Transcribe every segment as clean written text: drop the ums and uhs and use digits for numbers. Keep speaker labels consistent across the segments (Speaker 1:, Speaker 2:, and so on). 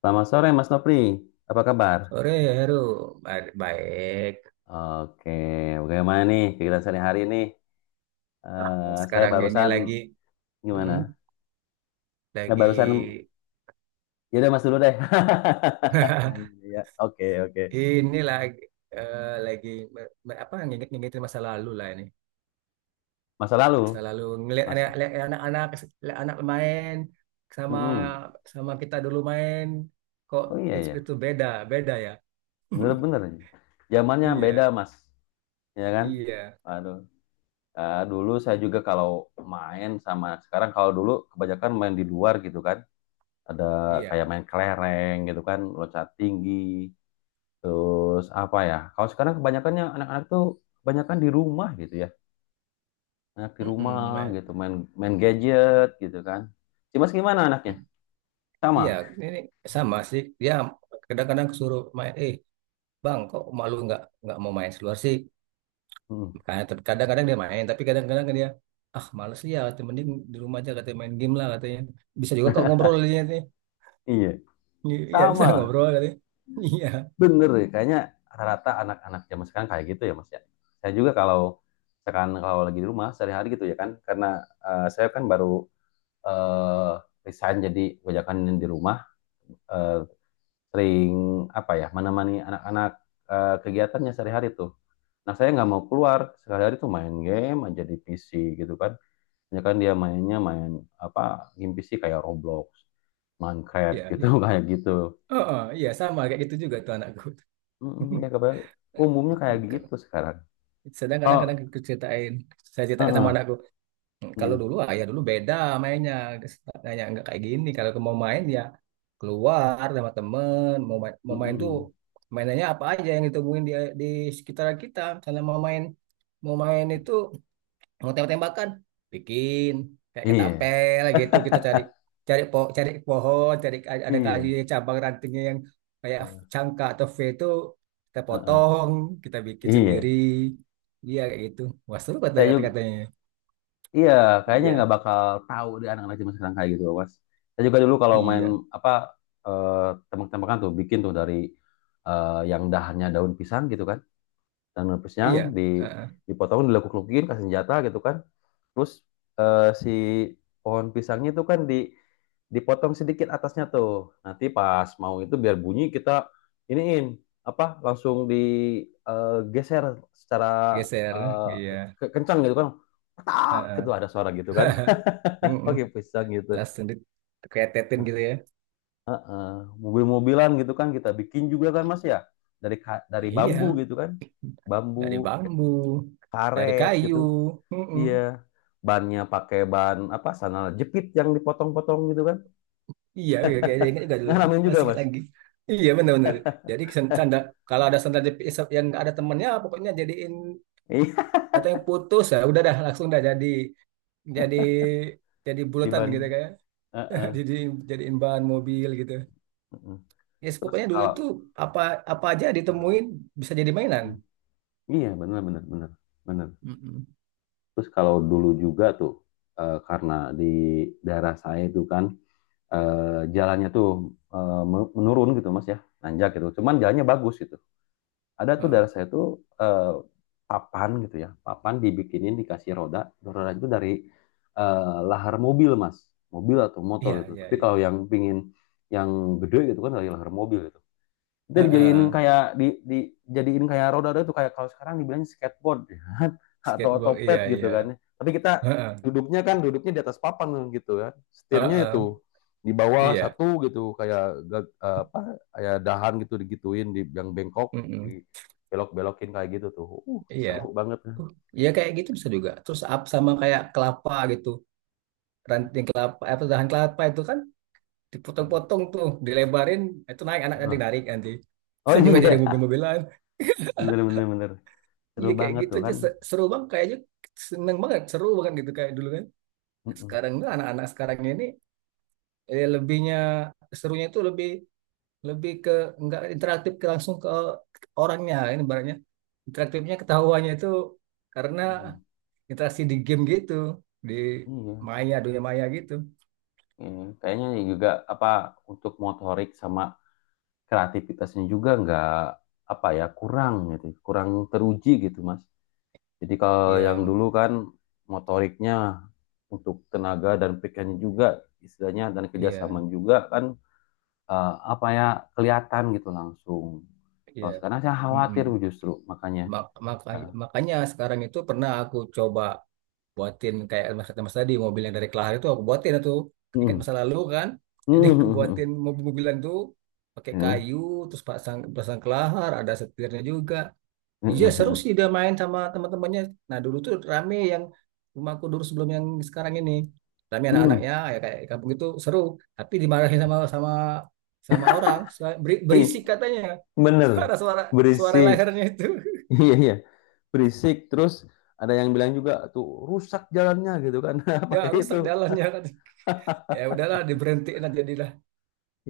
Speaker 1: Selamat sore Mas Nopri, apa kabar?
Speaker 2: Sore ya Heru, baik.
Speaker 1: Oke, bagaimana nih kegiatan sehari-hari nih?
Speaker 2: Ah,
Speaker 1: Saya
Speaker 2: sekarang ini
Speaker 1: barusan gimana?
Speaker 2: mm,
Speaker 1: Saya
Speaker 2: lagi,
Speaker 1: barusan, ya udah Mas dulu deh. Ya, oke oke.
Speaker 2: ini lagi, lagi apa nginget-ngingetin masa lalu lah ini.
Speaker 1: Masa
Speaker 2: Masa
Speaker 1: lalu,
Speaker 2: lalu
Speaker 1: Mas.
Speaker 2: lihat anak-anak, lihat anak main sama
Speaker 1: Mm-mm.
Speaker 2: sama kita dulu main, kok
Speaker 1: Oh iya ya,
Speaker 2: itu beda, beda ya.
Speaker 1: bener-bener. Zamannya beda
Speaker 2: Iya,
Speaker 1: Mas, ya kan?
Speaker 2: iya,
Speaker 1: Aduh, dulu saya juga kalau main sama sekarang kalau dulu kebanyakan main di luar gitu kan. Ada kayak
Speaker 2: iya.
Speaker 1: main kelereng gitu kan, loncat tinggi. Terus apa ya? Kalau sekarang kebanyakannya anak-anak tuh kebanyakan di rumah gitu ya. Anak di rumah
Speaker 2: Mm-mm, ma-
Speaker 1: gitu main main gadget gitu kan. Cimas gimana anaknya? Sama.
Speaker 2: Iya, ini sama sih. Dia kadang-kadang suruh main, eh Bang, kok malu nggak mau main keluar sih?
Speaker 1: Hmm,
Speaker 2: Makanya ter- kadang-kadang dia main, tapi kadang-kadang dia ah males ya, katanya, mending di rumah aja katanya main game lah katanya. Bisa juga kok ngobrol dia nih.
Speaker 1: iya,
Speaker 2: Iya bisa
Speaker 1: sama.
Speaker 2: ngobrol katanya. Iya,
Speaker 1: Bener ya. Kayaknya rata-rata anak-anak zaman sekarang kayak gitu ya Mas ya. Saya juga kalau sekarang kalau lagi di rumah sehari-hari gitu ya kan, karena saya kan baru eh resign, jadi kebanyakan di rumah, eh, sering apa ya menemani anak-anak, kegiatannya sehari-hari tuh. Nah, saya nggak mau keluar. Sehari-hari tuh main game aja di PC gitu kan. Ya kan dia mainnya main apa game PC kayak Roblox, Minecraft
Speaker 2: iya,
Speaker 1: gitu
Speaker 2: iya.
Speaker 1: kayak gitu.
Speaker 2: Oh, oh, iya sama kayak gitu juga tuh anakku.
Speaker 1: Mm, ya kebanyakan umumnya kayak gitu
Speaker 2: Kadang-
Speaker 1: sekarang.
Speaker 2: Sedang
Speaker 1: Oh,
Speaker 2: kadang-kadang aku ceritain, saya ceritain sama
Speaker 1: heeh.
Speaker 2: anakku. Hmm, kalau
Speaker 1: Mm,
Speaker 2: dulu ayah dulu beda mainnya, tanya nggak kayak gini. Kalau mau main ya keluar sama temen,
Speaker 1: mm,
Speaker 2: mau main tuh
Speaker 1: mm.
Speaker 2: mainannya apa aja yang ditemuin di sekitar kita. Misalnya mau main itu mau tembak-tembakan, bikin kayak
Speaker 1: Iya,
Speaker 2: ketapel gitu kita cari cari po cari pohon, cari ada kayu
Speaker 1: iya.
Speaker 2: cabang rantingnya yang kayak cangka atau V itu kita
Speaker 1: Heeh.
Speaker 2: potong, kita bikin
Speaker 1: Iya.
Speaker 2: sendiri. Iya kayak gitu. Wah seru
Speaker 1: Saya juga
Speaker 2: kata-katanya.
Speaker 1: iya, kayaknya
Speaker 2: Iya.
Speaker 1: nggak bakal tahu di anak-anak zaman sekarang kayak gitu, Mas. Saya juga dulu kalau main
Speaker 2: Iya.
Speaker 1: apa eh tembak-tembakan tuh bikin tuh dari yang dahannya daun pisang gitu kan. Dan tanam yang
Speaker 2: Iya, heeh.
Speaker 1: dipotong dilekuk-lekukin kasih senjata gitu kan, terus si pohon pisangnya itu kan di dipotong sedikit atasnya tuh, nanti pas mau itu biar bunyi kita iniin apa langsung digeser, secara
Speaker 2: Geser, iya.
Speaker 1: eh, kencang gitu kan, tak
Speaker 2: Heeh.
Speaker 1: gitu ada suara gitu kan.
Speaker 2: Mm-mm.
Speaker 1: Pakai pisang gitu.
Speaker 2: Langsung diketetin
Speaker 1: Nah,
Speaker 2: gitu ya.
Speaker 1: Eh, mobil-mobilan gitu kan kita bikin juga kan mas ya, dari bambu
Speaker 2: Iya,
Speaker 1: gitu kan, bambu
Speaker 2: dari bambu, dari
Speaker 1: karet gitu.
Speaker 2: kayu. Mm-mm.
Speaker 1: Iya, bannya pakai ban apa sandal jepit yang dipotong-potong gitu kan.
Speaker 2: Iya, iya, kayaknya ingat juga dulu.
Speaker 1: Ngalamin juga,
Speaker 2: Masih ingat
Speaker 1: Mas.
Speaker 2: lagi. Iya, benar-benar. Jadi sen- sandal, kalau ada sandal jepit yang nggak ada temennya, pokoknya jadiin
Speaker 1: Iya,
Speaker 2: atau yang putus ya, udah dah langsung dah jadi jadi
Speaker 1: di
Speaker 2: bulatan
Speaker 1: ban.
Speaker 2: gitu kayak.
Speaker 1: Heeh,
Speaker 2: Jadi jadiin bahan mobil gitu.
Speaker 1: heeh.
Speaker 2: Ya,
Speaker 1: Terus
Speaker 2: pokoknya dulu
Speaker 1: kalau
Speaker 2: tuh apa apa aja ditemuin bisa jadi mainan.
Speaker 1: Hmm. Iya, benar benar benar benar.
Speaker 2: Mm-mm.
Speaker 1: Terus kalau dulu juga tuh karena di daerah saya itu kan, eh, jalannya tuh eh, menurun gitu Mas ya, nanjak gitu. Cuman jalannya bagus gitu. Ada tuh daerah
Speaker 2: Heeh.
Speaker 1: saya tuh, eh, papan gitu ya. Papan dibikinin dikasih roda. Roda itu dari eh, lahar mobil, Mas. Mobil atau motor
Speaker 2: Iya,
Speaker 1: gitu.
Speaker 2: iya,
Speaker 1: Tapi kalau
Speaker 2: iya.
Speaker 1: yang pingin yang gede gitu kan dari lahar mobil gitu. Kita dijadiin
Speaker 2: Heeh.
Speaker 1: kayak dijadiin kayak roda-roda tuh, kayak kalau sekarang dibilang skateboard ya kan? Atau
Speaker 2: Skateboard,
Speaker 1: otopet
Speaker 2: iya,
Speaker 1: gitu
Speaker 2: iya.
Speaker 1: kan. Tapi kita
Speaker 2: Heeh.
Speaker 1: duduknya kan duduknya di atas papan gitu kan. Setirnya
Speaker 2: Heeh.
Speaker 1: itu di bawah
Speaker 2: Iya.
Speaker 1: satu gitu kayak apa, kayak dahan gitu digituin di yang bengkok,
Speaker 2: Mm-mm.
Speaker 1: di belok-belokin kayak gitu tuh.
Speaker 2: Iya.
Speaker 1: Seru banget.
Speaker 2: Uh, iya kayak gitu bisa juga. Terus up sama kayak kelapa gitu. Ranting kelapa, apa dahan kelapa itu kan dipotong-potong tuh, dilebarin, itu naik anak adik
Speaker 1: Nah.
Speaker 2: narik nanti.
Speaker 1: Oh
Speaker 2: Bisa juga
Speaker 1: iya,
Speaker 2: jadi mobil-mobilan.
Speaker 1: bener bener bener. Seru
Speaker 2: Iya kayak
Speaker 1: banget
Speaker 2: gitu
Speaker 1: tuh
Speaker 2: aja
Speaker 1: kan.
Speaker 2: se- seru banget kayaknya seneng banget, seru banget gitu kayak dulu kan. Nah,
Speaker 1: Mm-mm.
Speaker 2: sekarang enggak anak-anak sekarang ini lebihnya serunya itu lebih lebih ke nggak interaktif ke langsung ke orangnya ini barunya interaktifnya ketahuannya itu karena
Speaker 1: Mm-mm.
Speaker 2: interaksi di game gitu di
Speaker 1: Iya.
Speaker 2: maya dunia maya gitu
Speaker 1: Iya. Kayaknya juga apa untuk motorik sama kreativitasnya juga nggak apa ya, kurang gitu, kurang teruji gitu mas, jadi kalau yang
Speaker 2: iya
Speaker 1: dulu kan motoriknya, untuk tenaga dan pikirannya juga istilahnya, dan kerjasama
Speaker 2: iya
Speaker 1: juga kan, apa ya, kelihatan gitu langsung.
Speaker 2: iya
Speaker 1: Kalau sekarang saya
Speaker 2: mm-mm.
Speaker 1: khawatir justru makanya
Speaker 2: Mak- maka-
Speaker 1: ya.
Speaker 2: makanya sekarang itu pernah aku coba buatin kayak mas, mas tadi mobil yang dari Kelahar itu aku buatin itu ingat
Speaker 1: Hmm.
Speaker 2: masa lalu kan jadi aku
Speaker 1: Hmm. Hmm.
Speaker 2: buatin mobil-mobilan tuh pakai
Speaker 1: Hmm.
Speaker 2: kayu terus pasang pasang kelahar ada setirnya juga.
Speaker 1: Hmm.
Speaker 2: Iya seru
Speaker 1: Hmm.
Speaker 2: sih dia main sama teman-temannya. Nah dulu tuh rame yang rumahku dulu sebelum yang sekarang ini. Rame anak-anaknya
Speaker 1: Hmm.
Speaker 2: ya ya kayak di kampung itu seru. Tapi dimarahin sama sama sama orang Suara- beri-
Speaker 1: Ih,
Speaker 2: berisik katanya.
Speaker 1: bener
Speaker 2: Suara-suara suara
Speaker 1: berisik.
Speaker 2: lehernya itu
Speaker 1: Iya iya, berisik, terus ada yang bilang juga tuh rusak jalannya gitu kan
Speaker 2: ya
Speaker 1: pakai itu.
Speaker 2: rusak jalannya katanya. Ya udahlah diberhentiin aja jadilah.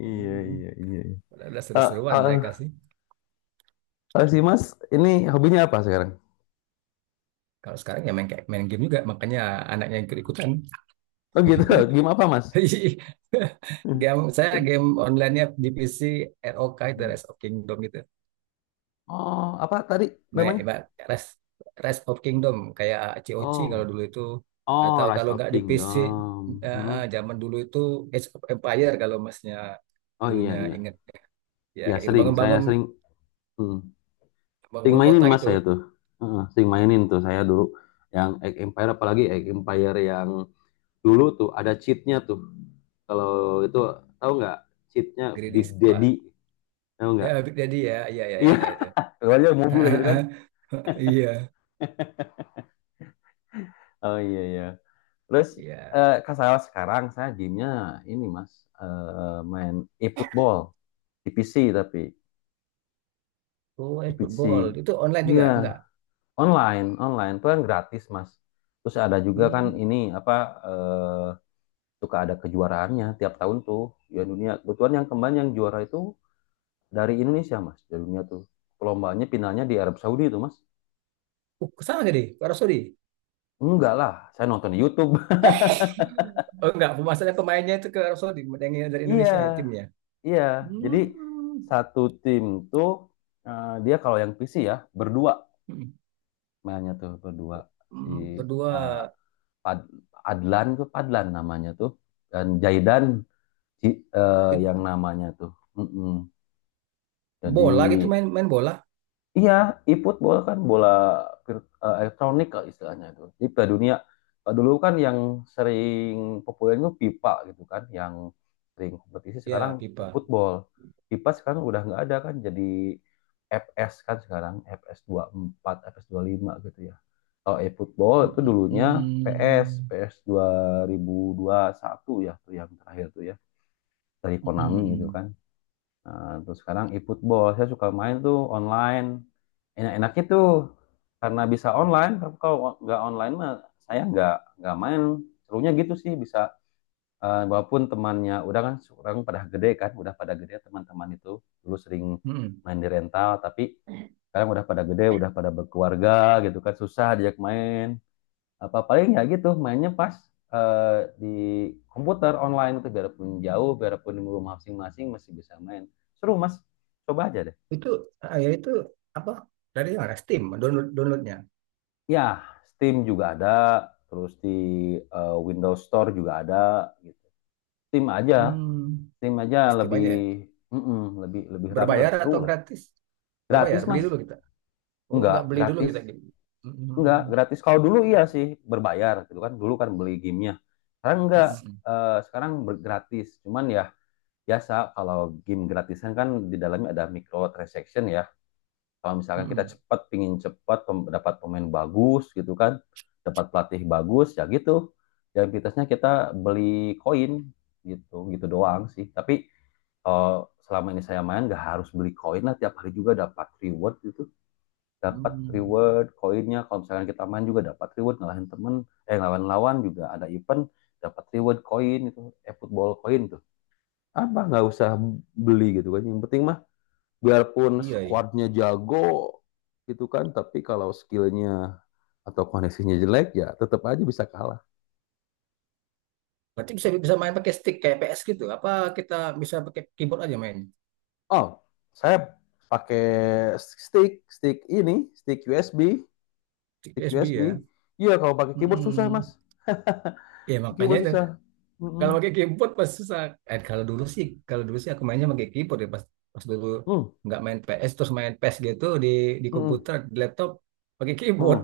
Speaker 1: Iya
Speaker 2: Hmm,
Speaker 1: iya iya. Iya.
Speaker 2: udah
Speaker 1: Eh,
Speaker 2: seru-seruan
Speaker 1: Kalau
Speaker 2: mereka sih.
Speaker 1: kalau si Mas ini hobinya apa sekarang?
Speaker 2: Kalau sekarang ya main kayak main game juga makanya anaknya yang ikut-ikutan.
Speaker 1: Oh gitu. Game apa Mas? Hmm.
Speaker 2: Game saya game online-nya di PC ROK itu Rise of Kingdom itu.
Speaker 1: Oh apa tadi
Speaker 2: Baik,
Speaker 1: namanya?
Speaker 2: baik. Rise, Rise of Kingdom kayak c o c kalau
Speaker 1: Oh,
Speaker 2: dulu itu
Speaker 1: oh
Speaker 2: atau
Speaker 1: Rise
Speaker 2: kalau
Speaker 1: of
Speaker 2: nggak di PC
Speaker 1: Kingdom. Hmm.
Speaker 2: zaman dulu itu Age of Empire kalau masnya
Speaker 1: Oh iya
Speaker 2: dulunya
Speaker 1: iya.
Speaker 2: inget ya
Speaker 1: Ya
Speaker 2: kayak gitu
Speaker 1: sering, saya
Speaker 2: bangun-bangun
Speaker 1: sering hmm. Sering
Speaker 2: bangun
Speaker 1: mainin
Speaker 2: kota
Speaker 1: Mas
Speaker 2: gitu
Speaker 1: saya tuh. Heeh, sering mainin tuh saya dulu yang Age Empire, apalagi Age Empire yang dulu tuh ada cheatnya tuh, kalau itu tahu nggak cheatnya, Big
Speaker 2: Gridis
Speaker 1: Daddy
Speaker 2: wah
Speaker 1: tahu nggak,
Speaker 2: ya Big Daddy ya ya iya ya,
Speaker 1: iya,
Speaker 2: ada itu
Speaker 1: keluarnya mobil gitu kan.
Speaker 2: iya
Speaker 1: Oh iya iya, terus
Speaker 2: iya
Speaker 1: kalau sekarang saya gamenya ini mas, main e-football di PC tapi,
Speaker 2: oh
Speaker 1: di
Speaker 2: eh,
Speaker 1: PC
Speaker 2: football itu online juga
Speaker 1: iya,
Speaker 2: enggak
Speaker 1: online, online itu kan gratis mas. Terus ada juga kan
Speaker 2: hmm
Speaker 1: ini apa, eh, suka ada kejuaraannya tiap tahun tuh ya dunia, kebetulan yang kemarin yang juara itu dari Indonesia mas, dari dunia tuh, lombanya finalnya di Arab Saudi itu mas.
Speaker 2: ke sana jadi ke Arab Saudi
Speaker 1: Enggak lah, saya nonton di YouTube.
Speaker 2: oh enggak maksudnya pemainnya itu ke Arab Saudi yang dari
Speaker 1: Iya,
Speaker 2: Indonesia ya timnya
Speaker 1: iya. Jadi
Speaker 2: hmm.
Speaker 1: satu tim tuh, dia kalau yang PC ya berdua,
Speaker 2: Hmm,
Speaker 1: mainnya tuh berdua. si
Speaker 2: hmm. Berdua
Speaker 1: eh, Pad- Adlan tuh, Padlan namanya tuh, dan Jaidan,
Speaker 2: it-
Speaker 1: yang namanya tuh. Mm-mm. Jadi
Speaker 2: bola gitu main main bola
Speaker 1: iya, e-football kan bola elektronik lah istilahnya itu. Jadi Piala Dunia, dulu kan yang sering populer itu FIFA gitu kan, yang sering kompetisi sekarang
Speaker 2: ya pipa.
Speaker 1: e-football. FIFA sekarang udah nggak ada kan, jadi FS kan sekarang, FS 24, FS5 gitu ya. Kalau e-football itu dulunya PS,
Speaker 2: Mm-mm.
Speaker 1: PS satu ya tuh yang terakhir tuh ya, dari Konami gitu
Speaker 2: Mm-mm.
Speaker 1: kan. Nah, terus sekarang e-football, saya suka main tuh online. Enak-enaknya tuh karena bisa online. Kalau nggak online mah saya nggak main. Serunya gitu sih bisa. Walaupun temannya udah kan orang pada gede kan, udah pada gede teman-teman itu dulu sering
Speaker 2: Mm-mm.
Speaker 1: main di rental, tapi sekarang udah pada gede, udah pada berkeluarga gitu kan, susah diajak main apa, paling ya gitu mainnya pas eh, di komputer online itu, biarpun jauh biarpun di rumah masing-masing masih bisa main, seru mas, coba aja deh.
Speaker 2: Itu ah, ya itu apa dari mana Steam download downloadnya
Speaker 1: Ya Steam juga ada, terus di Windows Store juga ada gitu. Steam aja,
Speaker 2: hmm,
Speaker 1: Steam aja
Speaker 2: Steam
Speaker 1: lebih,
Speaker 2: aja ya.
Speaker 1: mm-mm, lebih ramai,
Speaker 2: Berbayar
Speaker 1: lebih
Speaker 2: atau
Speaker 1: seru lah.
Speaker 2: gratis
Speaker 1: Gratis
Speaker 2: berbayar beli
Speaker 1: mas.
Speaker 2: dulu kita oh
Speaker 1: Enggak
Speaker 2: nggak beli dulu
Speaker 1: gratis,
Speaker 2: kita gitu
Speaker 1: enggak gratis. Kalau dulu iya sih, berbayar gitu kan, dulu kan beli gamenya, sekarang enggak. Sekarang gratis, cuman ya biasa kalau game gratisan kan di dalamnya ada microtransaction ya. Kalau misalkan kita cepat, pingin cepat dapat pemain bagus gitu kan, dapat pelatih bagus ya gitu. Ya aktivitasnya kita beli koin gitu, gitu doang sih. Tapi eh, selama ini saya main nggak harus beli koin lah, tiap hari juga dapat reward gitu. Dapat reward koinnya kalau misalkan kita main, juga dapat reward ngalahin temen, lawan-lawan, juga ada event dapat reward koin itu, football koin, apa nggak usah beli gitu kan, yang penting mah biarpun
Speaker 2: iya iya
Speaker 1: squadnya jago gitu kan, tapi kalau skillnya atau koneksinya jelek ya tetap aja bisa kalah.
Speaker 2: berarti bisa bisa main pakai stick kayak PS gitu apa kita bisa pakai keyboard aja main
Speaker 1: Oh saya pakai stick stick ini, stick USB,
Speaker 2: stick
Speaker 1: stick
Speaker 2: USB
Speaker 1: USB
Speaker 2: ya.
Speaker 1: Iya kalau pakai keyboard susah mas,
Speaker 2: Mm-mm. Ya makanya
Speaker 1: keyboard
Speaker 2: itu
Speaker 1: susah.
Speaker 2: kalau
Speaker 1: Mm-mm.
Speaker 2: pakai keyboard pas susah. Kalau dulu sih, kalau dulu sih aku mainnya pakai keyboard ya pas pas dulu
Speaker 1: Mm.
Speaker 2: nggak main PS terus main PS gitu di
Speaker 1: Mm-mm.
Speaker 2: komputer, di laptop pakai
Speaker 1: Mm.
Speaker 2: keyboard.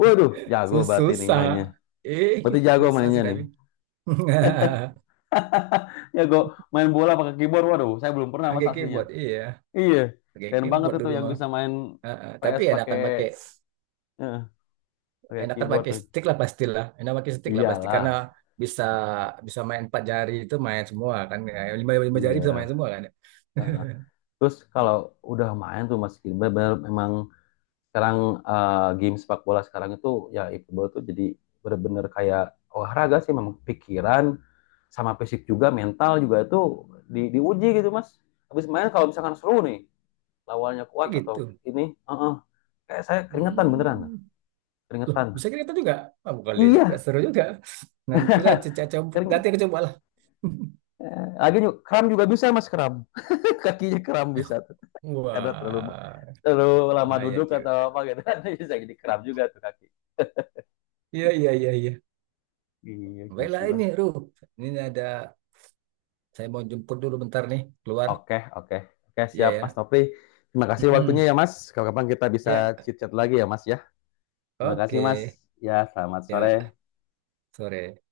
Speaker 1: Waduh, jago
Speaker 2: Sus-
Speaker 1: berarti nih
Speaker 2: susah.
Speaker 1: mainnya,
Speaker 2: Eh,
Speaker 1: berarti jago
Speaker 2: susah
Speaker 1: mainnya
Speaker 2: sih
Speaker 1: nih.
Speaker 2: tapi.
Speaker 1: Jago main bola pakai keyboard, waduh saya belum pernah mas
Speaker 2: Pakai
Speaker 1: aslinya.
Speaker 2: keyboard, iya.
Speaker 1: Iya,
Speaker 2: Pakai
Speaker 1: keren banget
Speaker 2: keyboard
Speaker 1: itu
Speaker 2: dulu
Speaker 1: yang
Speaker 2: mah.
Speaker 1: bisa main
Speaker 2: Ah, ah. Tapi
Speaker 1: PS pakai eh, pakai
Speaker 2: enakan
Speaker 1: keyboard
Speaker 2: pakai
Speaker 1: tuh.
Speaker 2: stick lah pastilah. Enak pakai stick lah pasti karena
Speaker 1: Iyalah,
Speaker 2: bisa bisa main empat jari itu main semua kan. Eh, Lima lima jari bisa
Speaker 1: iya.
Speaker 2: main semua kan.
Speaker 1: Heeh. Terus kalau udah main tuh Mas Gilbert, bener memang sekarang, game sepak bola sekarang itu ya e-football tuh, jadi bener-bener kayak olahraga sih, memang pikiran sama fisik juga, mental juga itu diuji gitu Mas. Habis main kalau misalkan seru nih, lawannya
Speaker 2: Ya
Speaker 1: kuat atau
Speaker 2: gitu.
Speaker 1: ini, heeh. Kayak saya keringetan beneran,
Speaker 2: Hmm. Loh,
Speaker 1: keringetan.
Speaker 2: bisa kita juga. Ah, bukan dia juga,
Speaker 1: Iya,
Speaker 2: seru juga. Nantilah Cica coba,
Speaker 1: kering.
Speaker 2: nanti aku coba lah.
Speaker 1: Lagi kram juga bisa mas, kram. Kakinya kram bisa tuh. Karena terlalu
Speaker 2: Wah,
Speaker 1: terlalu lama
Speaker 2: bahaya
Speaker 1: duduk atau
Speaker 2: juga.
Speaker 1: apa gitu kan, bisa jadi kram juga tuh kaki.
Speaker 2: Iya, iya, iya, iya.
Speaker 1: Iya
Speaker 2: Baiklah
Speaker 1: gitulah.
Speaker 2: ini, Ruh. Ini ada, saya mau jemput dulu bentar nih, keluar.
Speaker 1: Oke oke oke,
Speaker 2: Iya
Speaker 1: siap Mas
Speaker 2: ya.
Speaker 1: Topri. Terima kasih waktunya
Speaker 2: Mm-mm.
Speaker 1: ya Mas. Kalau kapan kita bisa
Speaker 2: Ya,
Speaker 1: chit chat lagi ya Mas ya. Terima kasih Mas.
Speaker 2: oke.
Speaker 1: Ya selamat
Speaker 2: Ya,
Speaker 1: sore.
Speaker 2: sore.